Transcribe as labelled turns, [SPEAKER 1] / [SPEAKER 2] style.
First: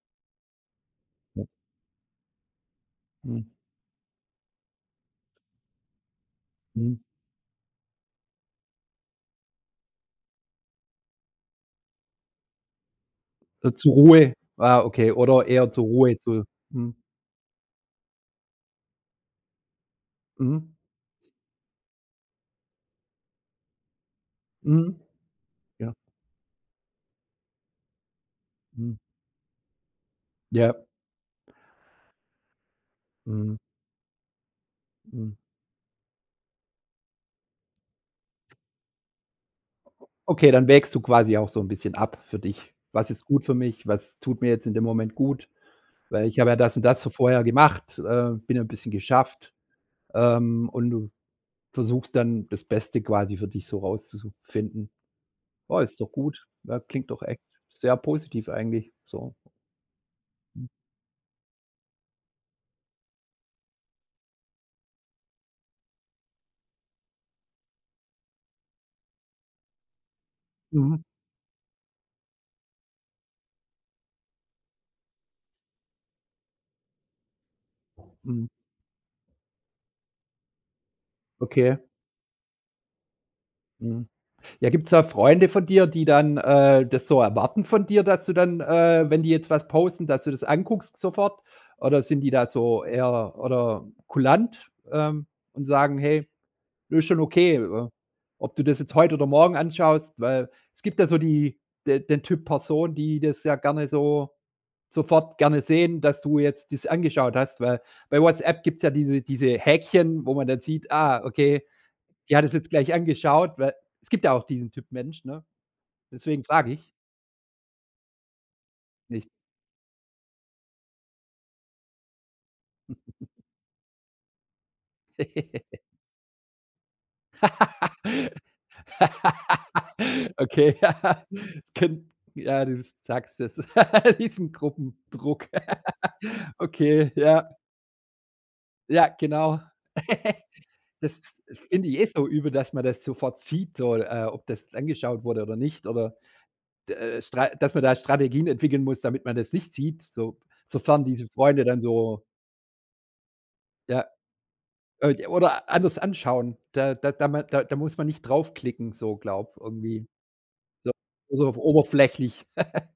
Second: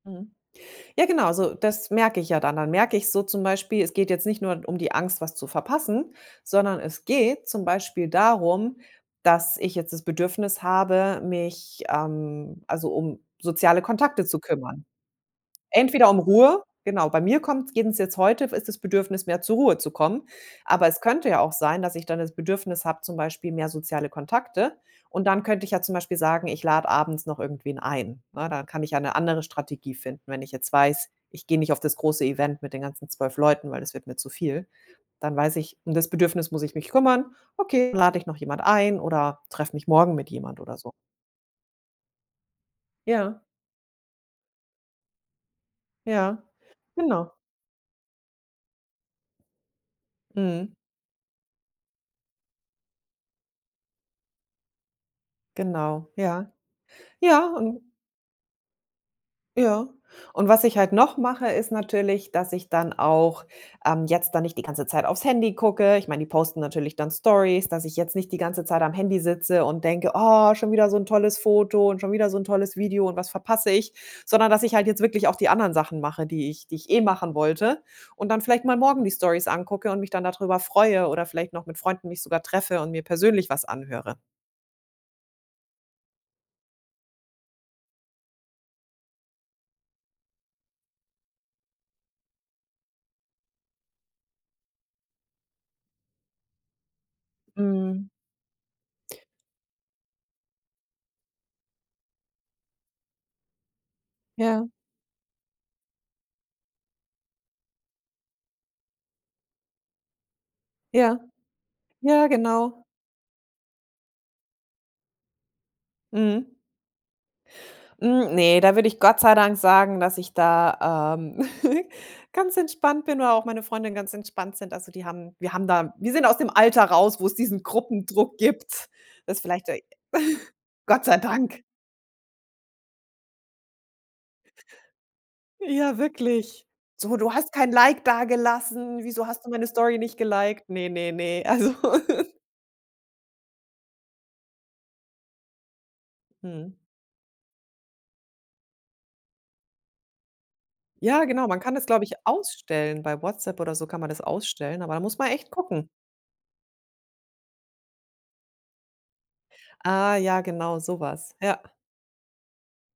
[SPEAKER 1] Mhm. Ja genau, so das merke ich ja dann. Dann merke ich so zum
[SPEAKER 2] Mhm.
[SPEAKER 1] Beispiel, es geht jetzt nicht nur um die Angst, was zu verpassen, sondern
[SPEAKER 2] Mhm.
[SPEAKER 1] es geht zum Beispiel darum, dass ich jetzt das Bedürfnis habe, mich ähm, also um
[SPEAKER 2] Äh,
[SPEAKER 1] soziale
[SPEAKER 2] zur
[SPEAKER 1] Kontakte
[SPEAKER 2] Ruhe
[SPEAKER 1] zu
[SPEAKER 2] ah,
[SPEAKER 1] kümmern.
[SPEAKER 2] okay oder eher zur
[SPEAKER 1] Entweder
[SPEAKER 2] Ruhe
[SPEAKER 1] um
[SPEAKER 2] zu
[SPEAKER 1] Ruhe
[SPEAKER 2] mhm.
[SPEAKER 1] genau. Bei mir kommt's eben jetzt heute ist das Bedürfnis, mehr zur Ruhe zu kommen.
[SPEAKER 2] Mhm.
[SPEAKER 1] Aber es könnte ja auch sein, dass ich dann das Bedürfnis habe, zum Beispiel mehr soziale Kontakte.
[SPEAKER 2] Mhm.
[SPEAKER 1] Und dann könnte ich ja zum
[SPEAKER 2] Ja.
[SPEAKER 1] Beispiel sagen, ich lade abends noch irgendwen ein. Ne, dann kann ich
[SPEAKER 2] Mhm.
[SPEAKER 1] ja 'ne andere Strategie finden. Wenn ich jetzt
[SPEAKER 2] Ja.
[SPEAKER 1] weiß, ich gehe nicht auf das große Event mit den ganzen 12
[SPEAKER 2] Mhm.
[SPEAKER 1] Leuten, weil das wird mir zu viel,
[SPEAKER 2] Mhm.
[SPEAKER 1] dann weiß ich, um das Bedürfnis muss ich mich kümmern. Okay, dann lade ich noch jemand ein oder treffe mich morgen mit
[SPEAKER 2] Okay,
[SPEAKER 1] jemand
[SPEAKER 2] dann
[SPEAKER 1] oder so.
[SPEAKER 2] wägst du quasi auch so 'n bisschen ab für dich. „Was ist
[SPEAKER 1] Ja.
[SPEAKER 2] gut für mich? Was tut mir jetzt in dem Moment gut? Weil
[SPEAKER 1] Ja.
[SPEAKER 2] ich habe ja das und das so
[SPEAKER 1] Genau.
[SPEAKER 2] vorher gemacht, äh, bin ja bisschen geschafft", ähm,
[SPEAKER 1] Mhm.
[SPEAKER 2] und du versuchst dann, das Beste quasi für dich so rauszu zu finden. Ja, ist
[SPEAKER 1] Genau.
[SPEAKER 2] doch gut.
[SPEAKER 1] Ja.
[SPEAKER 2] Na, klingt doch echt
[SPEAKER 1] Ja, un
[SPEAKER 2] sehr positiv eigentlich, so.
[SPEAKER 1] Ja. Und was
[SPEAKER 2] Mhm.
[SPEAKER 1] ich halt noch mache, ist natürlich, dass ich dann auch, ähm, jetzt da nicht die ganze Zeit aufs Handy gucke. Ich meine, die posten natürlich dann Storys dass ich jetzt nicht die ganze Zeit am Handy sitze und denke: „Oh, schon wieder so
[SPEAKER 2] Mhm.
[SPEAKER 1] 'n tolles Foto und schon wieder so 'n tolles Video und was verpasse ich?“ Sondern dass ich halt jetzt wirklich auch die anderen Sachen mache, die ich die ich eh machen wollte und dann
[SPEAKER 2] Mhm.
[SPEAKER 1] vielleicht mal morgen die Storys angucke und mich dann darüber freue oder vielleicht noch mit
[SPEAKER 2] Okay.
[SPEAKER 1] Freunden mich sogar treffe und mir persönlich was
[SPEAKER 2] Mhm.
[SPEAKER 1] anhöre.
[SPEAKER 2] Ja, gibt's da Freunde von dir, die dann, äh, das so erwarten von dir, dass du dann, äh, wenn die jetzt was posten, dass du das anguckst sofort? Oder sind die da so eher oder kulant, ähm, und sagen: „Hey, ist schon okay wa
[SPEAKER 1] Mhm.
[SPEAKER 2] ob du das jetzt heute oder morgen anschaust“, weil es gibt ja so die de den Typ Person, die das ja gerne so
[SPEAKER 1] Ja.
[SPEAKER 2] sofort gerne sehen, dass du jetzt das angeschaut hast, weil bei Whatsapp gibt's ja diese diese Häkchen, wo man dann sieht:
[SPEAKER 1] Ja.
[SPEAKER 2] „Ah, okay,
[SPEAKER 1] Ja,
[SPEAKER 2] die hat das jetzt
[SPEAKER 1] genau.
[SPEAKER 2] gleich angeschaut“, weil es gibt ja auch diesen Typ Mensch, ne? Deswegen
[SPEAKER 1] Mhm.
[SPEAKER 2] frage ich.
[SPEAKER 1] Hm, ne, da würde ich Gott
[SPEAKER 2] Nicht.
[SPEAKER 1] sei Dank sagen, dass ich da, ähm, ganz entspannt bin oder auch meine Freundinnen ganz entspannt sind. Also die haben wir haben da wir sind aus dem Alter raus, wo's diesen Gruppendruck gibt. Das vielleicht ei
[SPEAKER 2] Okay,
[SPEAKER 1] Gott sei
[SPEAKER 2] ja,
[SPEAKER 1] Dank.
[SPEAKER 2] kenn ja, du sagst es, diesen Gruppendruck.
[SPEAKER 1] Ja, wirklich.
[SPEAKER 2] Okay,
[SPEAKER 1] So: „Du hast
[SPEAKER 2] ja.
[SPEAKER 1] kein Like dagelassen.
[SPEAKER 2] Ja,
[SPEAKER 1] Wieso hast du
[SPEAKER 2] genau.
[SPEAKER 1] meine Story nicht gelikt?“ Ne, ne,
[SPEAKER 2] Das
[SPEAKER 1] ne. Also
[SPEAKER 2] finde ich jetzt so übel, dass man das sofort sieht, so, äh, ob das angeschaut wurde oder nicht oder
[SPEAKER 1] Mhm.
[SPEAKER 2] d äh äh, Stra dass man da Strategien entwickeln muss, damit man das nicht sieht, so sofern
[SPEAKER 1] Ja
[SPEAKER 2] diese
[SPEAKER 1] genau, man
[SPEAKER 2] Freunde
[SPEAKER 1] kann
[SPEAKER 2] dann
[SPEAKER 1] das glaube ich
[SPEAKER 2] so
[SPEAKER 1] ausstellen. Bei Whatsapp oder so kann
[SPEAKER 2] Ja,
[SPEAKER 1] man das ausstellen, aber da muss
[SPEAKER 2] od
[SPEAKER 1] man echt
[SPEAKER 2] oder
[SPEAKER 1] gucken.
[SPEAKER 2] anders anschauen. Da da da ma da muss man nicht drauf klicken, so glaube irgendwie.
[SPEAKER 1] Ah ja, genau
[SPEAKER 2] So
[SPEAKER 1] so was.
[SPEAKER 2] so auf
[SPEAKER 1] Ja.
[SPEAKER 2] oberflächlich.